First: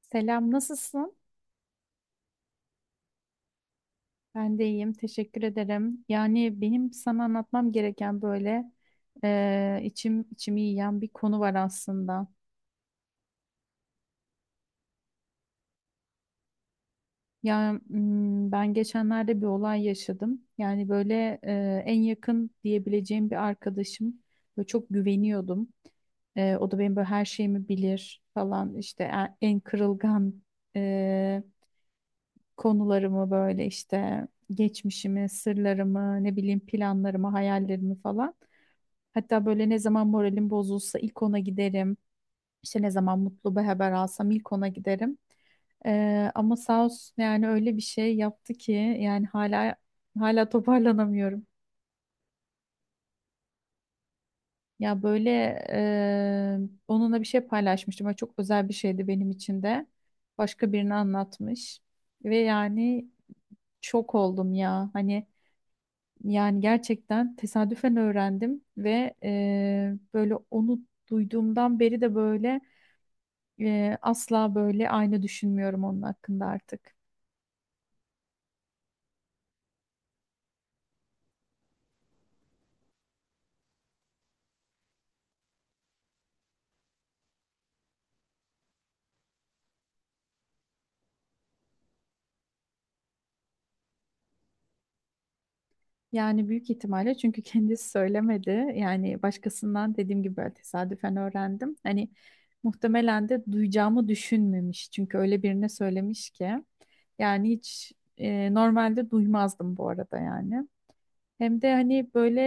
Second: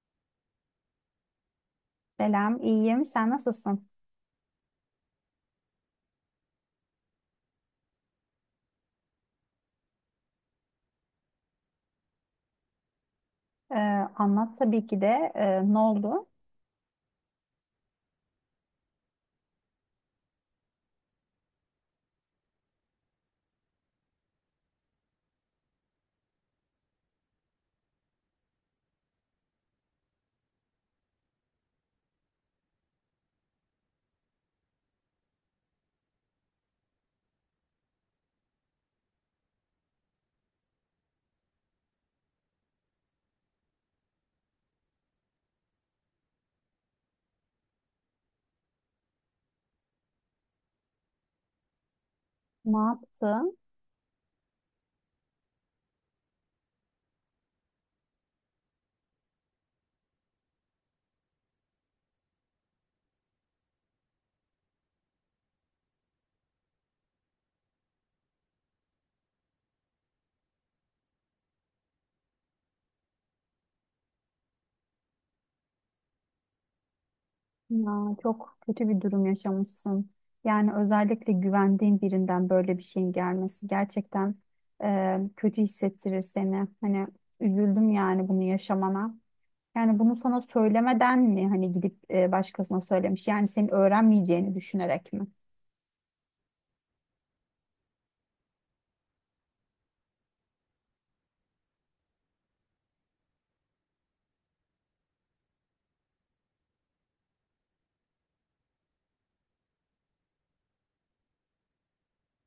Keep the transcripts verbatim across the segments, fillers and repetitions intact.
Selam, nasılsın? Selam, iyiyim. Sen nasılsın? Ben de iyiyim, teşekkür ederim. Yani benim sana anlatmam gereken böyle eee, içim içimi yiyen bir konu var aslında. Ee, Anlat tabii ki de. Ee, ne oldu? Ya mm, ben geçenlerde bir olay yaşadım. Yani böyle eee, en yakın diyebileceğim bir arkadaşım. Böyle çok güveniyordum. Eee, o da benim böyle her şeyimi bilir falan işte en, en kırılgan eee, konularımı böyle işte geçmişimi, sırlarımı, ne bileyim planlarımı, hayallerimi falan. Hatta böyle ne zaman moralim bozulsa ilk ona giderim. İşte ne zaman mutlu bir haber alsam ilk ona giderim. Ee, ama sağ olsun yani öyle bir şey yaptı ki yani hala hala toparlanamıyorum. Ne yaptın? Ya böyle e, onunla bir şey paylaşmıştım. Böyle çok özel bir şeydi benim için de. Başka birine anlatmış. Ve yani şok oldum ya. Hani yani gerçekten tesadüfen öğrendim ve e, böyle onu duyduğumdan beri de böyle Eee, asla böyle aynı düşünmüyorum onun hakkında artık. Ya, çok kötü bir durum yaşamışsın. Yani özellikle güvendiğin birinden böyle bir şeyin gelmesi gerçekten e, kötü hissettirir seni. Hani üzüldüm yani bunu yaşamana. Yani bunu sana söylemeden mi hani gidip e, başkasına söylemiş? Yani senin öğrenmeyeceğini düşünerek mi? Yani büyük ihtimalle çünkü kendisi söylemedi. Yani başkasından dediğim gibi böyle tesadüfen öğrendim. Hani muhtemelen de duyacağımı düşünmemiş. Çünkü öyle birine söylemiş ki. Yani hiç e, normalde duymazdım bu arada yani. Hem de hani böyle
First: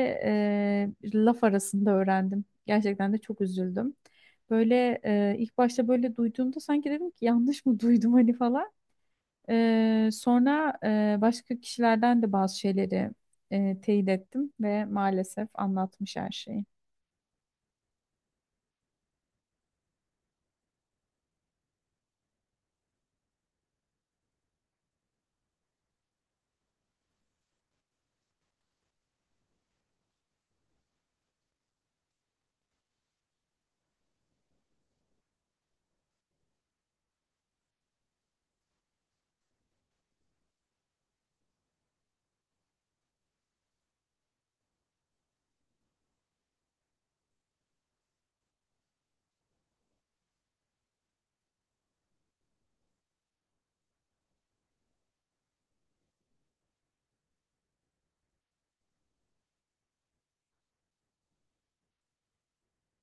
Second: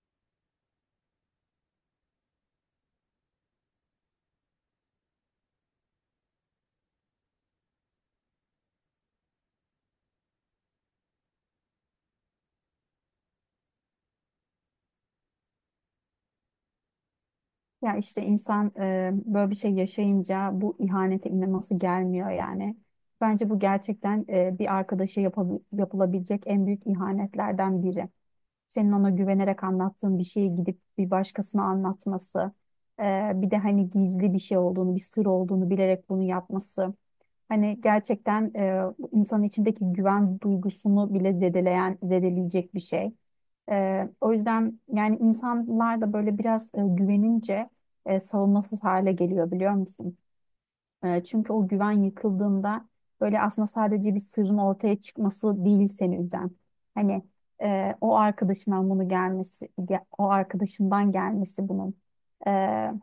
e, laf arasında öğrendim. Gerçekten de çok üzüldüm. Böyle e, ilk başta böyle duyduğumda sanki dedim ki yanlış mı duydum hani falan. Ee, sonra e, başka kişilerden de bazı şeyleri e, teyit ettim ve maalesef anlatmış her şeyi. Ya işte insan e, böyle bir şey yaşayınca bu ihanete inanması gelmiyor yani. Bence bu gerçekten e, bir arkadaşa yapabil- yapılabilecek en büyük ihanetlerden biri. Senin ona güvenerek anlattığın bir şeyi gidip bir başkasına anlatması, e, bir de hani gizli bir şey olduğunu, bir sır olduğunu bilerek bunu yapması, hani gerçekten e, insanın içindeki güven duygusunu bile zedeleyen, zedeleyecek bir şey. E, o yüzden yani insanlar da böyle biraz e, güvenince e, savunmasız hale geliyor biliyor musun? E, çünkü o güven yıkıldığında böyle aslında sadece bir sırrın ortaya çıkması değil seni üzen. Hani e, o arkadaşından bunu gelmesi, ge- o arkadaşından gelmesi bunun. E,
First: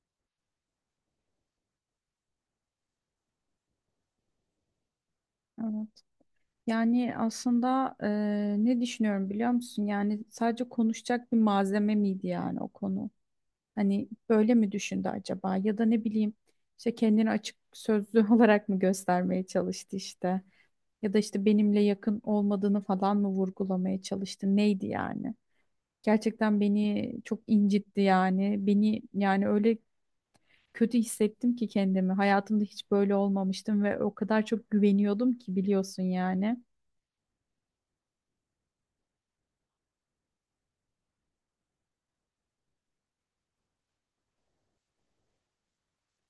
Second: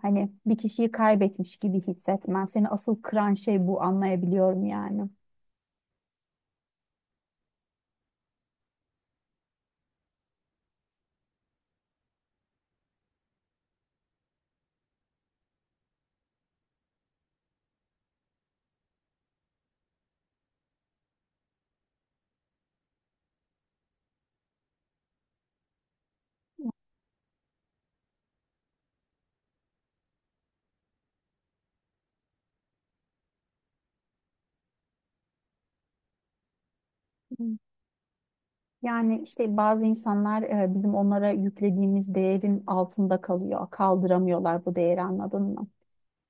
Hani bir kişiyi kaybetmiş gibi hissetmen. Seni asıl kıran şey bu, anlayabiliyorum yani. Evet. Yani aslında e, ne düşünüyorum biliyor musun? Yani sadece konuşacak bir malzeme miydi yani o konu? Hani böyle mi düşündü acaba? Ya da ne bileyim işte kendini açık sözlü olarak mı göstermeye çalıştı işte? Ya da işte benimle yakın olmadığını falan mı vurgulamaya çalıştı? Neydi yani? Gerçekten beni çok incitti yani. Beni yani öyle kötü hissettim ki kendimi. Hayatımda hiç böyle olmamıştım ve o kadar çok güveniyordum ki biliyorsun yani. Hı. Yani işte bazı insanlar e, bizim onlara yüklediğimiz değerin altında kalıyor. Kaldıramıyorlar bu değeri, anladın mı?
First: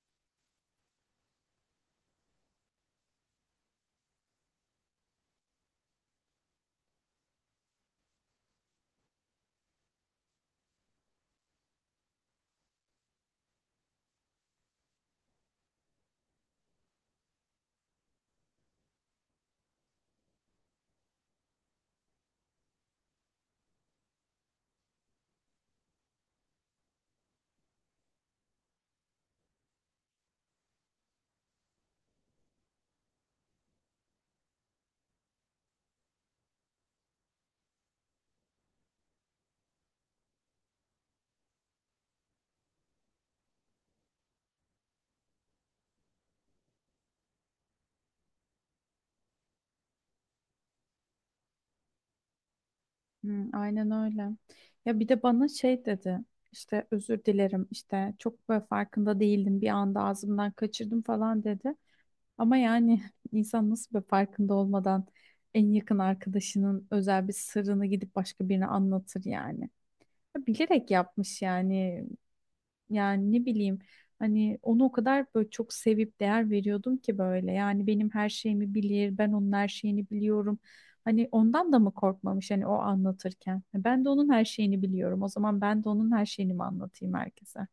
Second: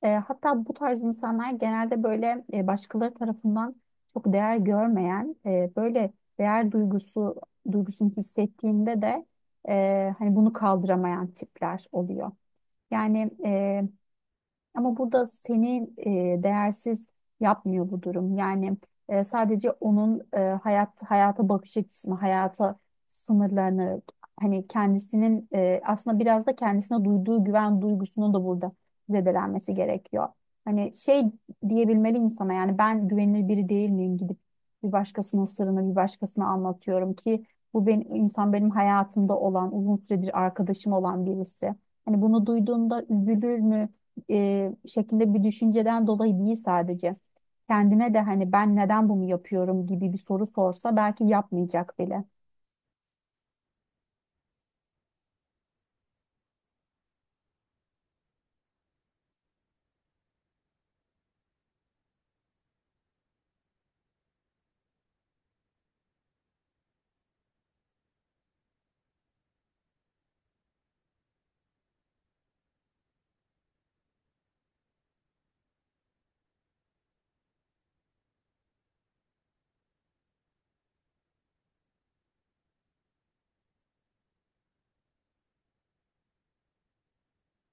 E, hatta bu tarz insanlar genelde böyle e, başkaları tarafından çok değer görmeyen, e, böyle değer duygusu duygusunu hissettiğinde de e, hani bunu kaldıramayan tipler oluyor. Yani ama burada seni e, değersiz yapmıyor bu durum. Yani e, sadece onun, e, hayat hayata bakış açısını, hayata sınırlarını, hani kendisinin e, aslında biraz da kendisine duyduğu güven duygusunu da burada zedelenmesi gerekiyor. Hani şey diyebilmeli insana, yani ben güvenilir biri değil miyim gidip bir başkasının sırrını bir başkasına anlatıyorum ki bu benim insan benim hayatımda olan uzun süredir arkadaşım olan birisi. Hani bunu duyduğunda üzülür mü? e, şeklinde bir düşünceden dolayı değil sadece. Kendine de hani ben neden bunu yapıyorum gibi bir soru sorsa belki yapmayacak bile. Hmm, aynen öyle. Ya bir de bana şey dedi. İşte özür dilerim işte çok böyle farkında değildim bir anda ağzımdan kaçırdım falan dedi. Ama yani insan nasıl böyle farkında olmadan en yakın arkadaşının özel bir sırrını gidip başka birine anlatır yani. Ya bilerek yapmış yani. Yani ne bileyim hani onu o kadar böyle çok sevip değer veriyordum ki böyle. Yani benim her şeyimi bilir, ben onun her şeyini biliyorum. Hani ondan da mı korkmamış hani o anlatırken? E, Ben de onun her şeyini biliyorum. O zaman ben de onun her şeyini mi anlatayım herkese?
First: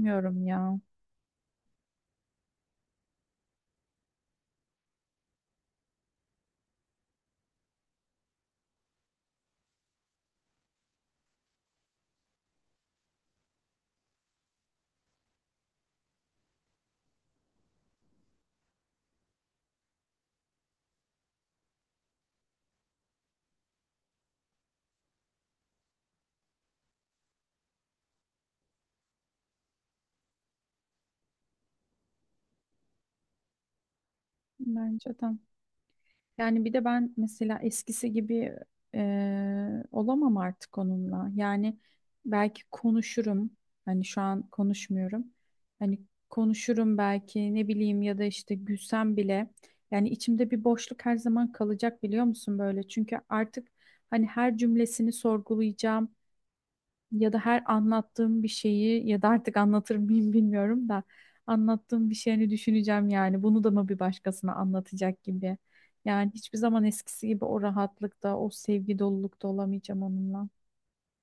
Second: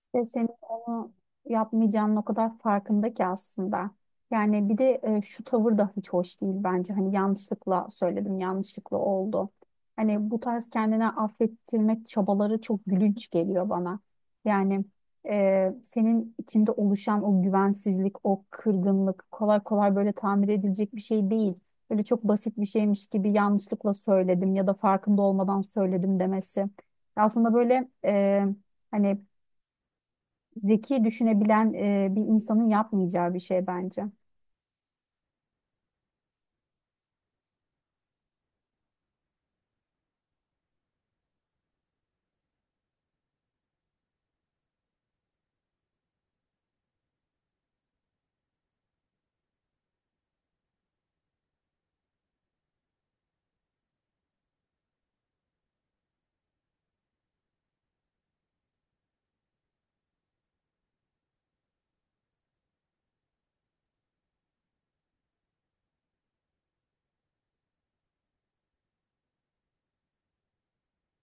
İşte senin ya. onu yapmayacağının o kadar farkında ki aslında. Yani bir de e, şu tavır da hiç hoş değil bence. Hani yanlışlıkla söyledim, yanlışlıkla oldu. Hani bu tarz kendine affettirmek çabaları çok gülünç geliyor bana. Yani e, senin içinde oluşan o güvensizlik, o kırgınlık kolay kolay böyle tamir edilecek bir şey değil. Böyle çok basit bir şeymiş gibi yanlışlıkla söyledim ya da farkında olmadan söyledim demesi. Aslında böyle... E, hani zeki düşünebilen e, bir insanın yapmayacağı bir şey bence. Bence de. Yani bir de ben mesela eskisi gibi e, olamam artık onunla. Yani belki konuşurum. Hani şu an konuşmuyorum. Hani konuşurum belki ne bileyim ya da işte gülsem bile. Yani içimde bir boşluk her zaman kalacak biliyor musun böyle? Çünkü artık hani her cümlesini sorgulayacağım ya da her anlattığım bir şeyi ya da artık anlatır mıyım bilmiyorum da anlattığım bir şeyini düşüneceğim yani bunu da mı bir başkasına anlatacak gibi. Yani hiçbir zaman eskisi gibi o rahatlıkta, o sevgi dolulukta olamayacağım onunla.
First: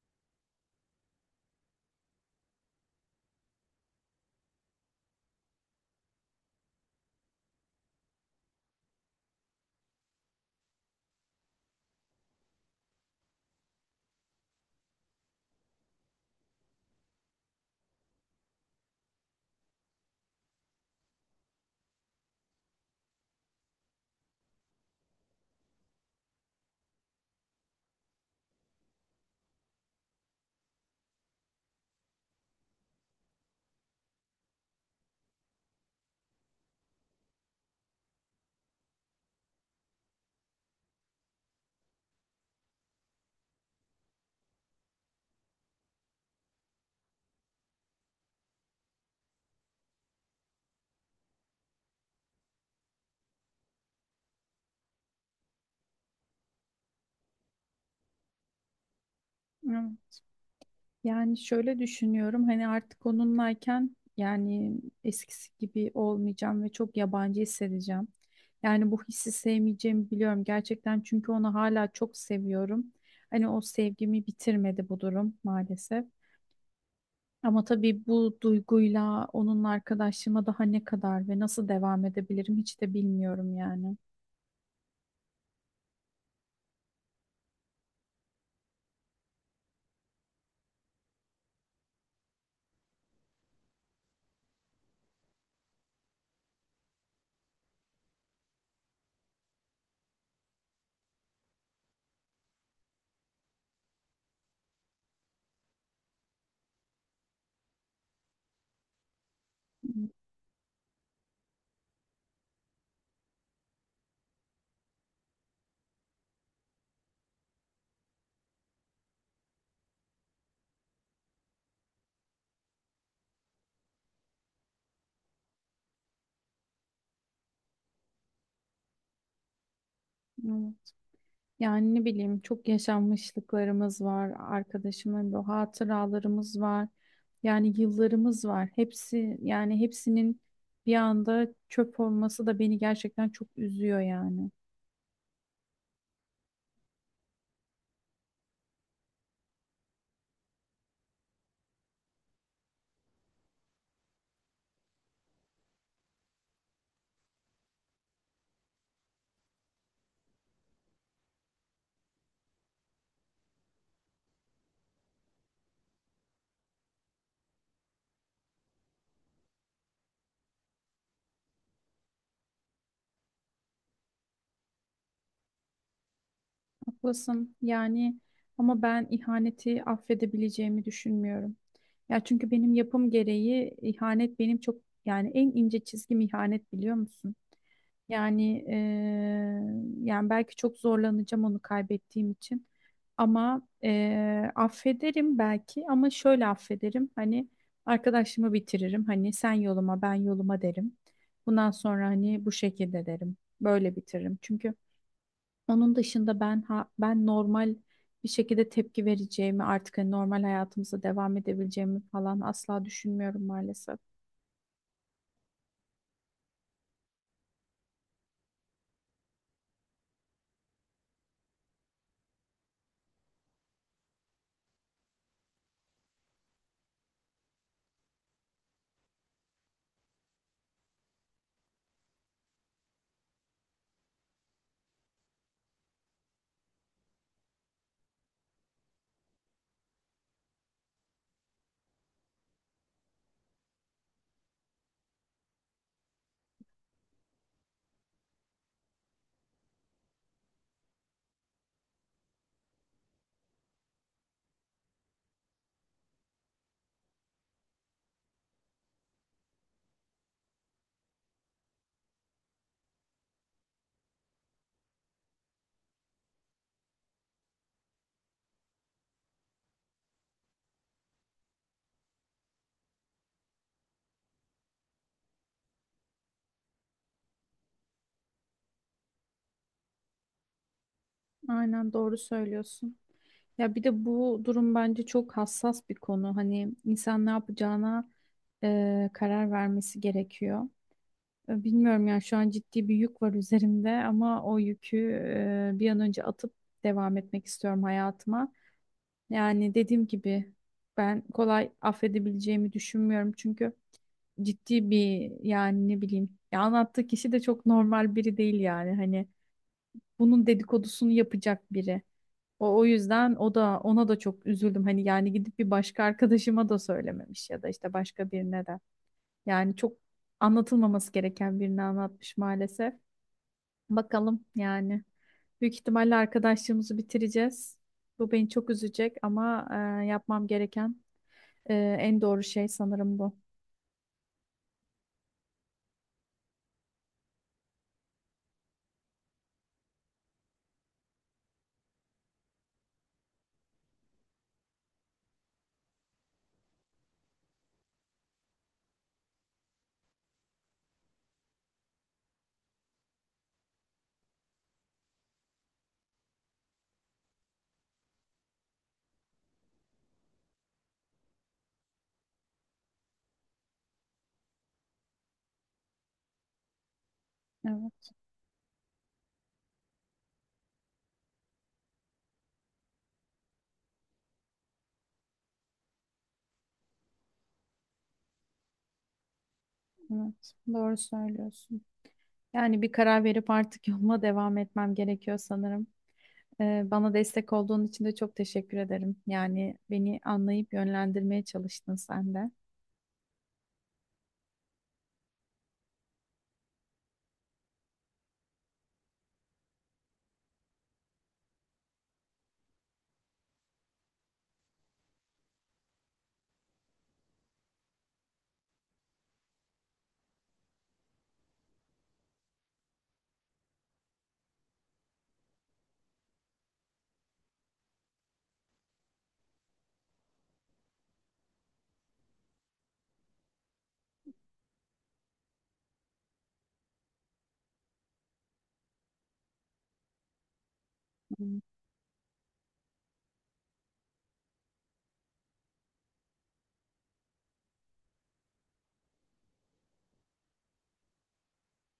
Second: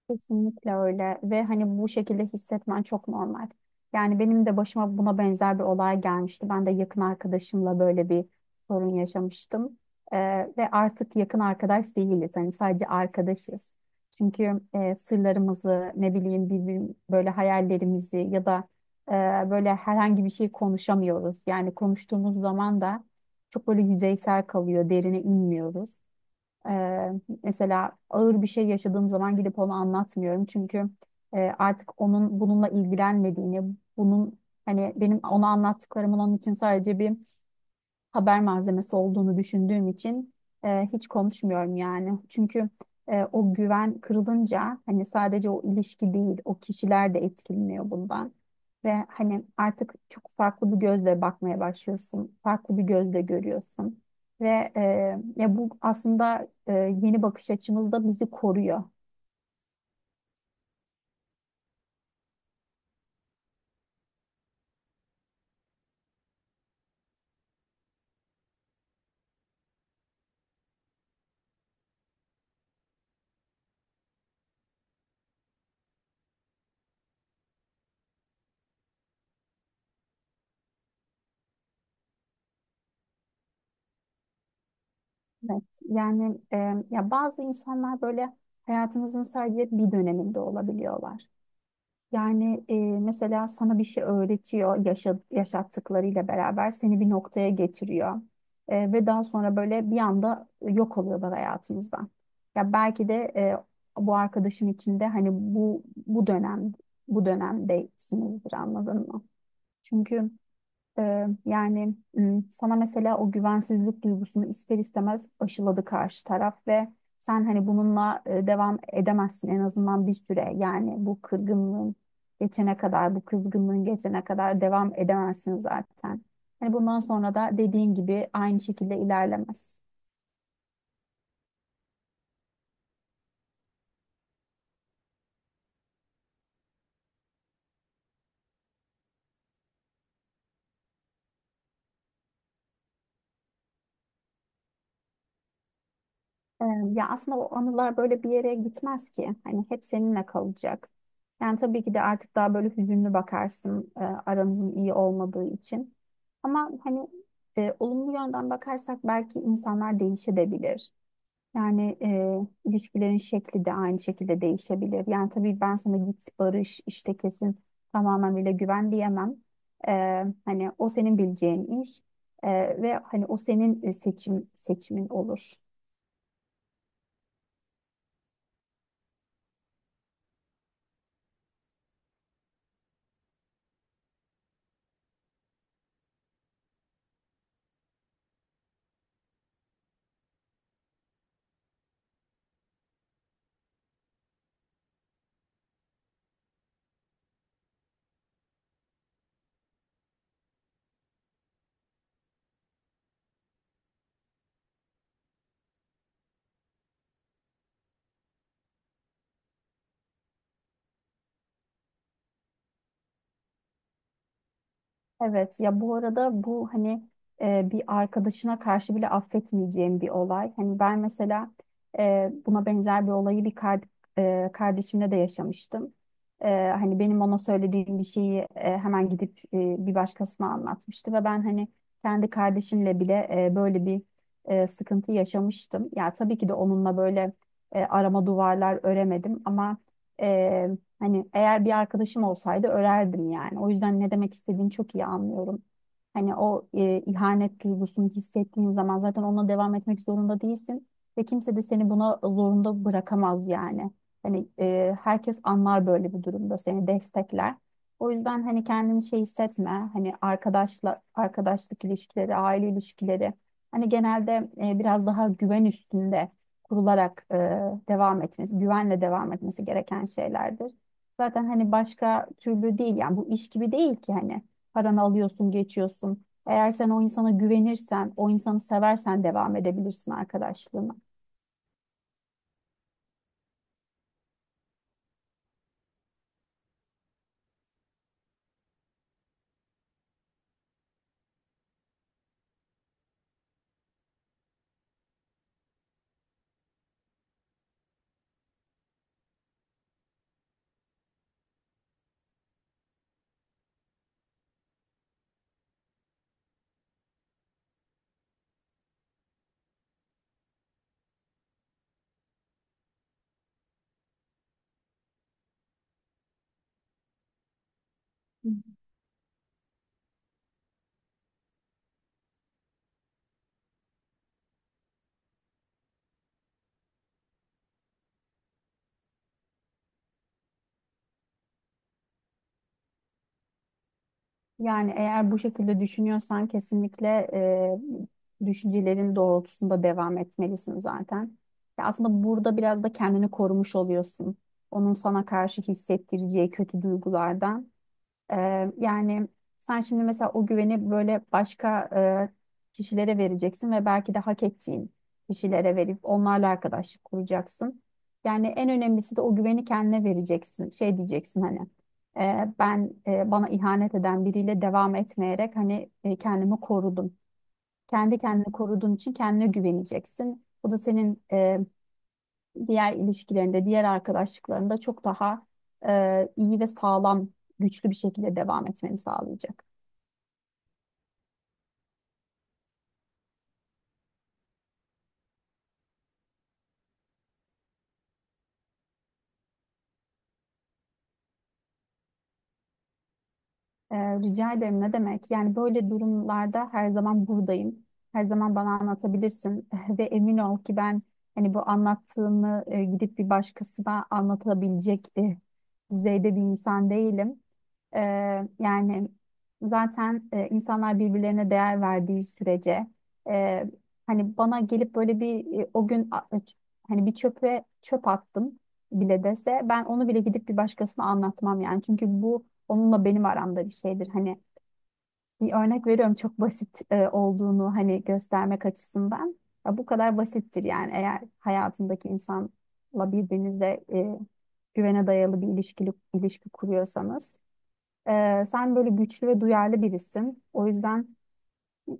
Kesinlikle öyle, ve hani bu şekilde hissetmen çok normal. Yani benim de başıma buna benzer bir olay gelmişti. Ben de yakın arkadaşımla böyle bir sorun yaşamıştım. Ee, Ve artık yakın arkadaş değiliz. Hani sadece arkadaşız. Çünkü e, sırlarımızı ne bileyim birbirim, böyle hayallerimizi ya da e, böyle herhangi bir şey konuşamıyoruz. Yani konuştuğumuz zaman da çok böyle yüzeysel kalıyor, derine inmiyoruz. Eee, Mesela ağır bir şey yaşadığım zaman gidip onu anlatmıyorum. Çünkü eee, artık onun bununla ilgilenmediğini, bunun hani benim ona anlattıklarımın onun için sadece bir haber malzemesi olduğunu düşündüğüm için eee, hiç konuşmuyorum yani. Çünkü eee, o güven kırılınca hani sadece o ilişki değil, o kişiler de etkileniyor bundan. Ve hani artık çok farklı bir gözle bakmaya başlıyorsun. Farklı bir gözle görüyorsun. Ve e, ya bu aslında e, yeni bakış açımızda bizi koruyor. Evet. Yani şöyle düşünüyorum hani artık onunlayken yani eskisi gibi olmayacağım ve çok yabancı hissedeceğim. Yani bu hissi sevmeyeceğimi biliyorum gerçekten çünkü onu hala çok seviyorum. Hani o sevgimi bitirmedi bu durum maalesef. Ama tabii bu duyguyla onunla arkadaşlığıma daha ne kadar ve nasıl devam edebilirim hiç de bilmiyorum yani. Evet, yani e, ya bazı insanlar böyle hayatımızın sadece bir döneminde olabiliyorlar. Yani e, mesela sana bir şey öğretiyor, yaşa- yaşattıklarıyla beraber seni bir noktaya getiriyor. E, ve daha sonra böyle bir anda yok oluyorlar hayatımızdan. Ya belki de e, bu arkadaşın içinde hani bu bu dönem bu dönemdesinizdir, anladın mı? Hmm, Çünkü ee, yani m, sana mesela o güvensizlik duygusunu ister istemez aşıladı karşı taraf ve sen hani bununla e, devam edemezsin en azından bir süre. Yani bu kırgınlığın geçene kadar, bu kızgınlığın geçene kadar devam edemezsin zaten. Hani bundan sonra da dediğin gibi aynı şekilde ilerlemez. evet. Yani ne bileyim çok yaşanmışlıklarımız var, arkadaşımın bu hatıralarımız var. Yani yıllarımız var. Hepsi yani hepsinin bir anda çöp olması da beni gerçekten çok üzüyor yani. Ee, Ya aslında o anılar böyle bir yere gitmez ki. Hani hep seninle kalacak. Yani tabii ki de artık daha böyle hüzünlü bakarsın, e, aranızın iyi olmadığı için. Ama hani e, olumlu yönden bakarsak belki insanlar değişebilir. Yani e, ilişkilerin şekli de aynı şekilde değişebilir. Yani tabii ben sana git barış işte kesin tam anlamıyla güven diyemem. Ee, hani o senin bileceğin iş. Ee, ve hani o senin e, seçim seçimin olur. Haklısın yani ama ben ihaneti affedebileceğimi düşünmüyorum. Ya çünkü benim yapım gereği ihanet benim çok yani en ince çizgim ihanet biliyor musun? Yani eee, yani belki çok zorlanacağım onu kaybettiğim için ama eee, affederim belki ama şöyle affederim hani arkadaşımı bitiririm hani sen yoluma ben yoluma derim. Bundan sonra hani bu şekilde derim böyle bitiririm çünkü. Onun dışında ben ha, ben normal bir şekilde tepki vereceğimi artık hani normal hayatımıza devam edebileceğimi falan asla düşünmüyorum maalesef. Evet, ya bu arada bu hani e, bir arkadaşına karşı bile affetmeyeceğim bir olay. Hani ben mesela e, buna benzer bir olayı bir kar- e, kardeşimle de yaşamıştım. E, hani benim ona söylediğim bir şeyi e, hemen gidip e, bir başkasına anlatmıştı ve ben hani kendi kardeşimle bile e, böyle bir e, sıkıntı yaşamıştım. Ya tabii ki de onunla böyle e, arama duvarlar öremedim ama hani eğer bir arkadaşım olsaydı örerdim yani. O yüzden ne demek istediğini çok iyi anlıyorum. Hani o e, ihanet duygusunu hissettiğin zaman zaten onunla devam etmek zorunda değilsin ve kimse de seni buna zorunda bırakamaz yani. Hani e, herkes anlar, böyle bir durumda seni destekler. O yüzden hani kendini şey hissetme. Hani arkadaşla arkadaşlık ilişkileri, aile ilişkileri hani genelde e, biraz daha güven üstünde kurularak e, devam etmesi, güvenle devam etmesi gereken şeylerdir. Zaten hani başka türlü değil yani, bu iş gibi değil ki hani paranı alıyorsun geçiyorsun. Eğer sen o insana güvenirsen, o insanı seversen devam edebilirsin arkadaşlığına. Aynen doğru söylüyorsun. Ya bir de bu durum bence çok hassas bir konu. Hani insan ne yapacağına e, karar vermesi gerekiyor. E, Bilmiyorum yani şu an ciddi bir yük var üzerimde ama o yükü e, bir an önce atıp devam etmek istiyorum hayatıma. Yani dediğim gibi ben kolay affedebileceğimi düşünmüyorum çünkü ciddi bir yani ne bileyim ya anlattığı kişi de çok normal biri değil yani hani bunun dedikodusunu yapacak biri. O, o yüzden o da ona da çok üzüldüm. Hani yani gidip bir başka arkadaşıma da söylememiş ya da işte başka Hı. birine de. Yani çok anlatılmaması gereken birini anlatmış maalesef. Bakalım yani. Büyük ihtimalle arkadaşlığımızı bitireceğiz. Bu beni çok üzecek ama e, yapmam gereken e, en doğru şey sanırım bu. Yani eğer bu şekilde düşünüyorsan kesinlikle e, düşüncelerin doğrultusunda devam etmelisin zaten. Ya aslında burada biraz da kendini korumuş oluyorsun. Onun sana karşı hissettireceği kötü duygulardan. Ee, yani sen şimdi mesela o güveni böyle başka e, kişilere vereceksin ve belki de hak ettiğin kişilere verip onlarla arkadaşlık kuracaksın. Yani en önemlisi de o güveni kendine vereceksin. Şey diyeceksin hani e, ben e, bana ihanet eden biriyle devam etmeyerek hani e, kendimi korudum. Evet, Kendi kendini koruduğun için kendine güveneceksin. Bu da senin diğer ilişkilerinde, diğer arkadaşlıklarında çok daha e, iyi ve sağlam, güçlü bir şekilde devam etmeni sağlayacak. evet. Doğru söylüyorsun. Yani bir karar verip artık yoluma devam etmem gerekiyor sanırım. Ee, bana destek olduğun için de çok teşekkür ederim. Yani beni anlayıp yönlendirmeye çalıştın sen de. E, rica ederim, ne demek? Yani böyle durumlarda her zaman buradayım. Her zaman bana anlatabilirsin ve emin ol ki ben hani bu anlattığını e, gidip bir başkasına anlatabilecek e, düzeyde bir insan değilim. Ee, Yani zaten e, insanlar birbirlerine değer verdiği sürece e, hani bana gelip böyle bir e, o gün a- hani bir çöpe çöp attım bile dese ben onu bile gidip bir başkasına anlatmam yani. Çünkü bu onunla benim aramda bir şeydir. Hani bir örnek veriyorum, çok basit e, olduğunu hani göstermek açısından. Ya bu kadar basittir yani, eğer Hmm. hayatındaki insanla birbirinize e, güvene dayalı bir ilişki, ilişki kuruyorsanız. Ee, sen böyle güçlü ve duyarlı birisin. O yüzden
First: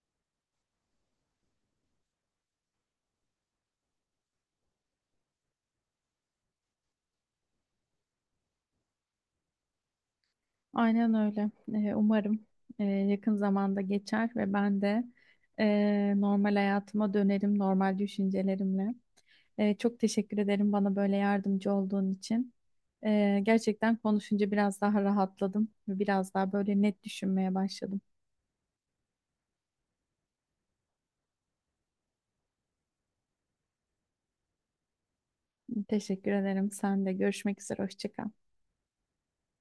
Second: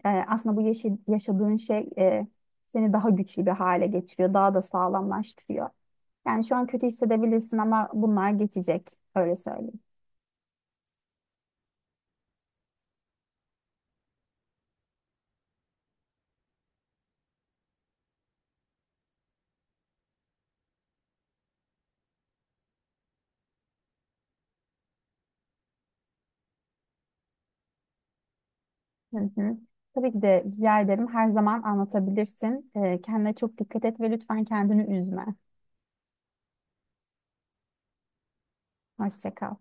e, aslında bu yaşı- yaşadığın şey e, seni daha güçlü bir hale getiriyor, daha da sağlamlaştırıyor. Yani şu an kötü hissedebilirsin ama bunlar geçecek, öyle söyleyeyim. Aynen öyle. Ee, umarım e, yakın zamanda geçer ve ben de e, normal hayatıma dönerim, normal düşüncelerimle. E, çok teşekkür ederim bana böyle yardımcı olduğun için. E, gerçekten konuşunca biraz daha rahatladım ve biraz daha böyle net düşünmeye başladım. Hı hı. Tabii ki de rica ederim. Her zaman anlatabilirsin. Ee, kendine çok dikkat et ve lütfen kendini üzme. Teşekkür ederim. Sen de görüşmek üzere. Hoşça kal. Hoşça kal.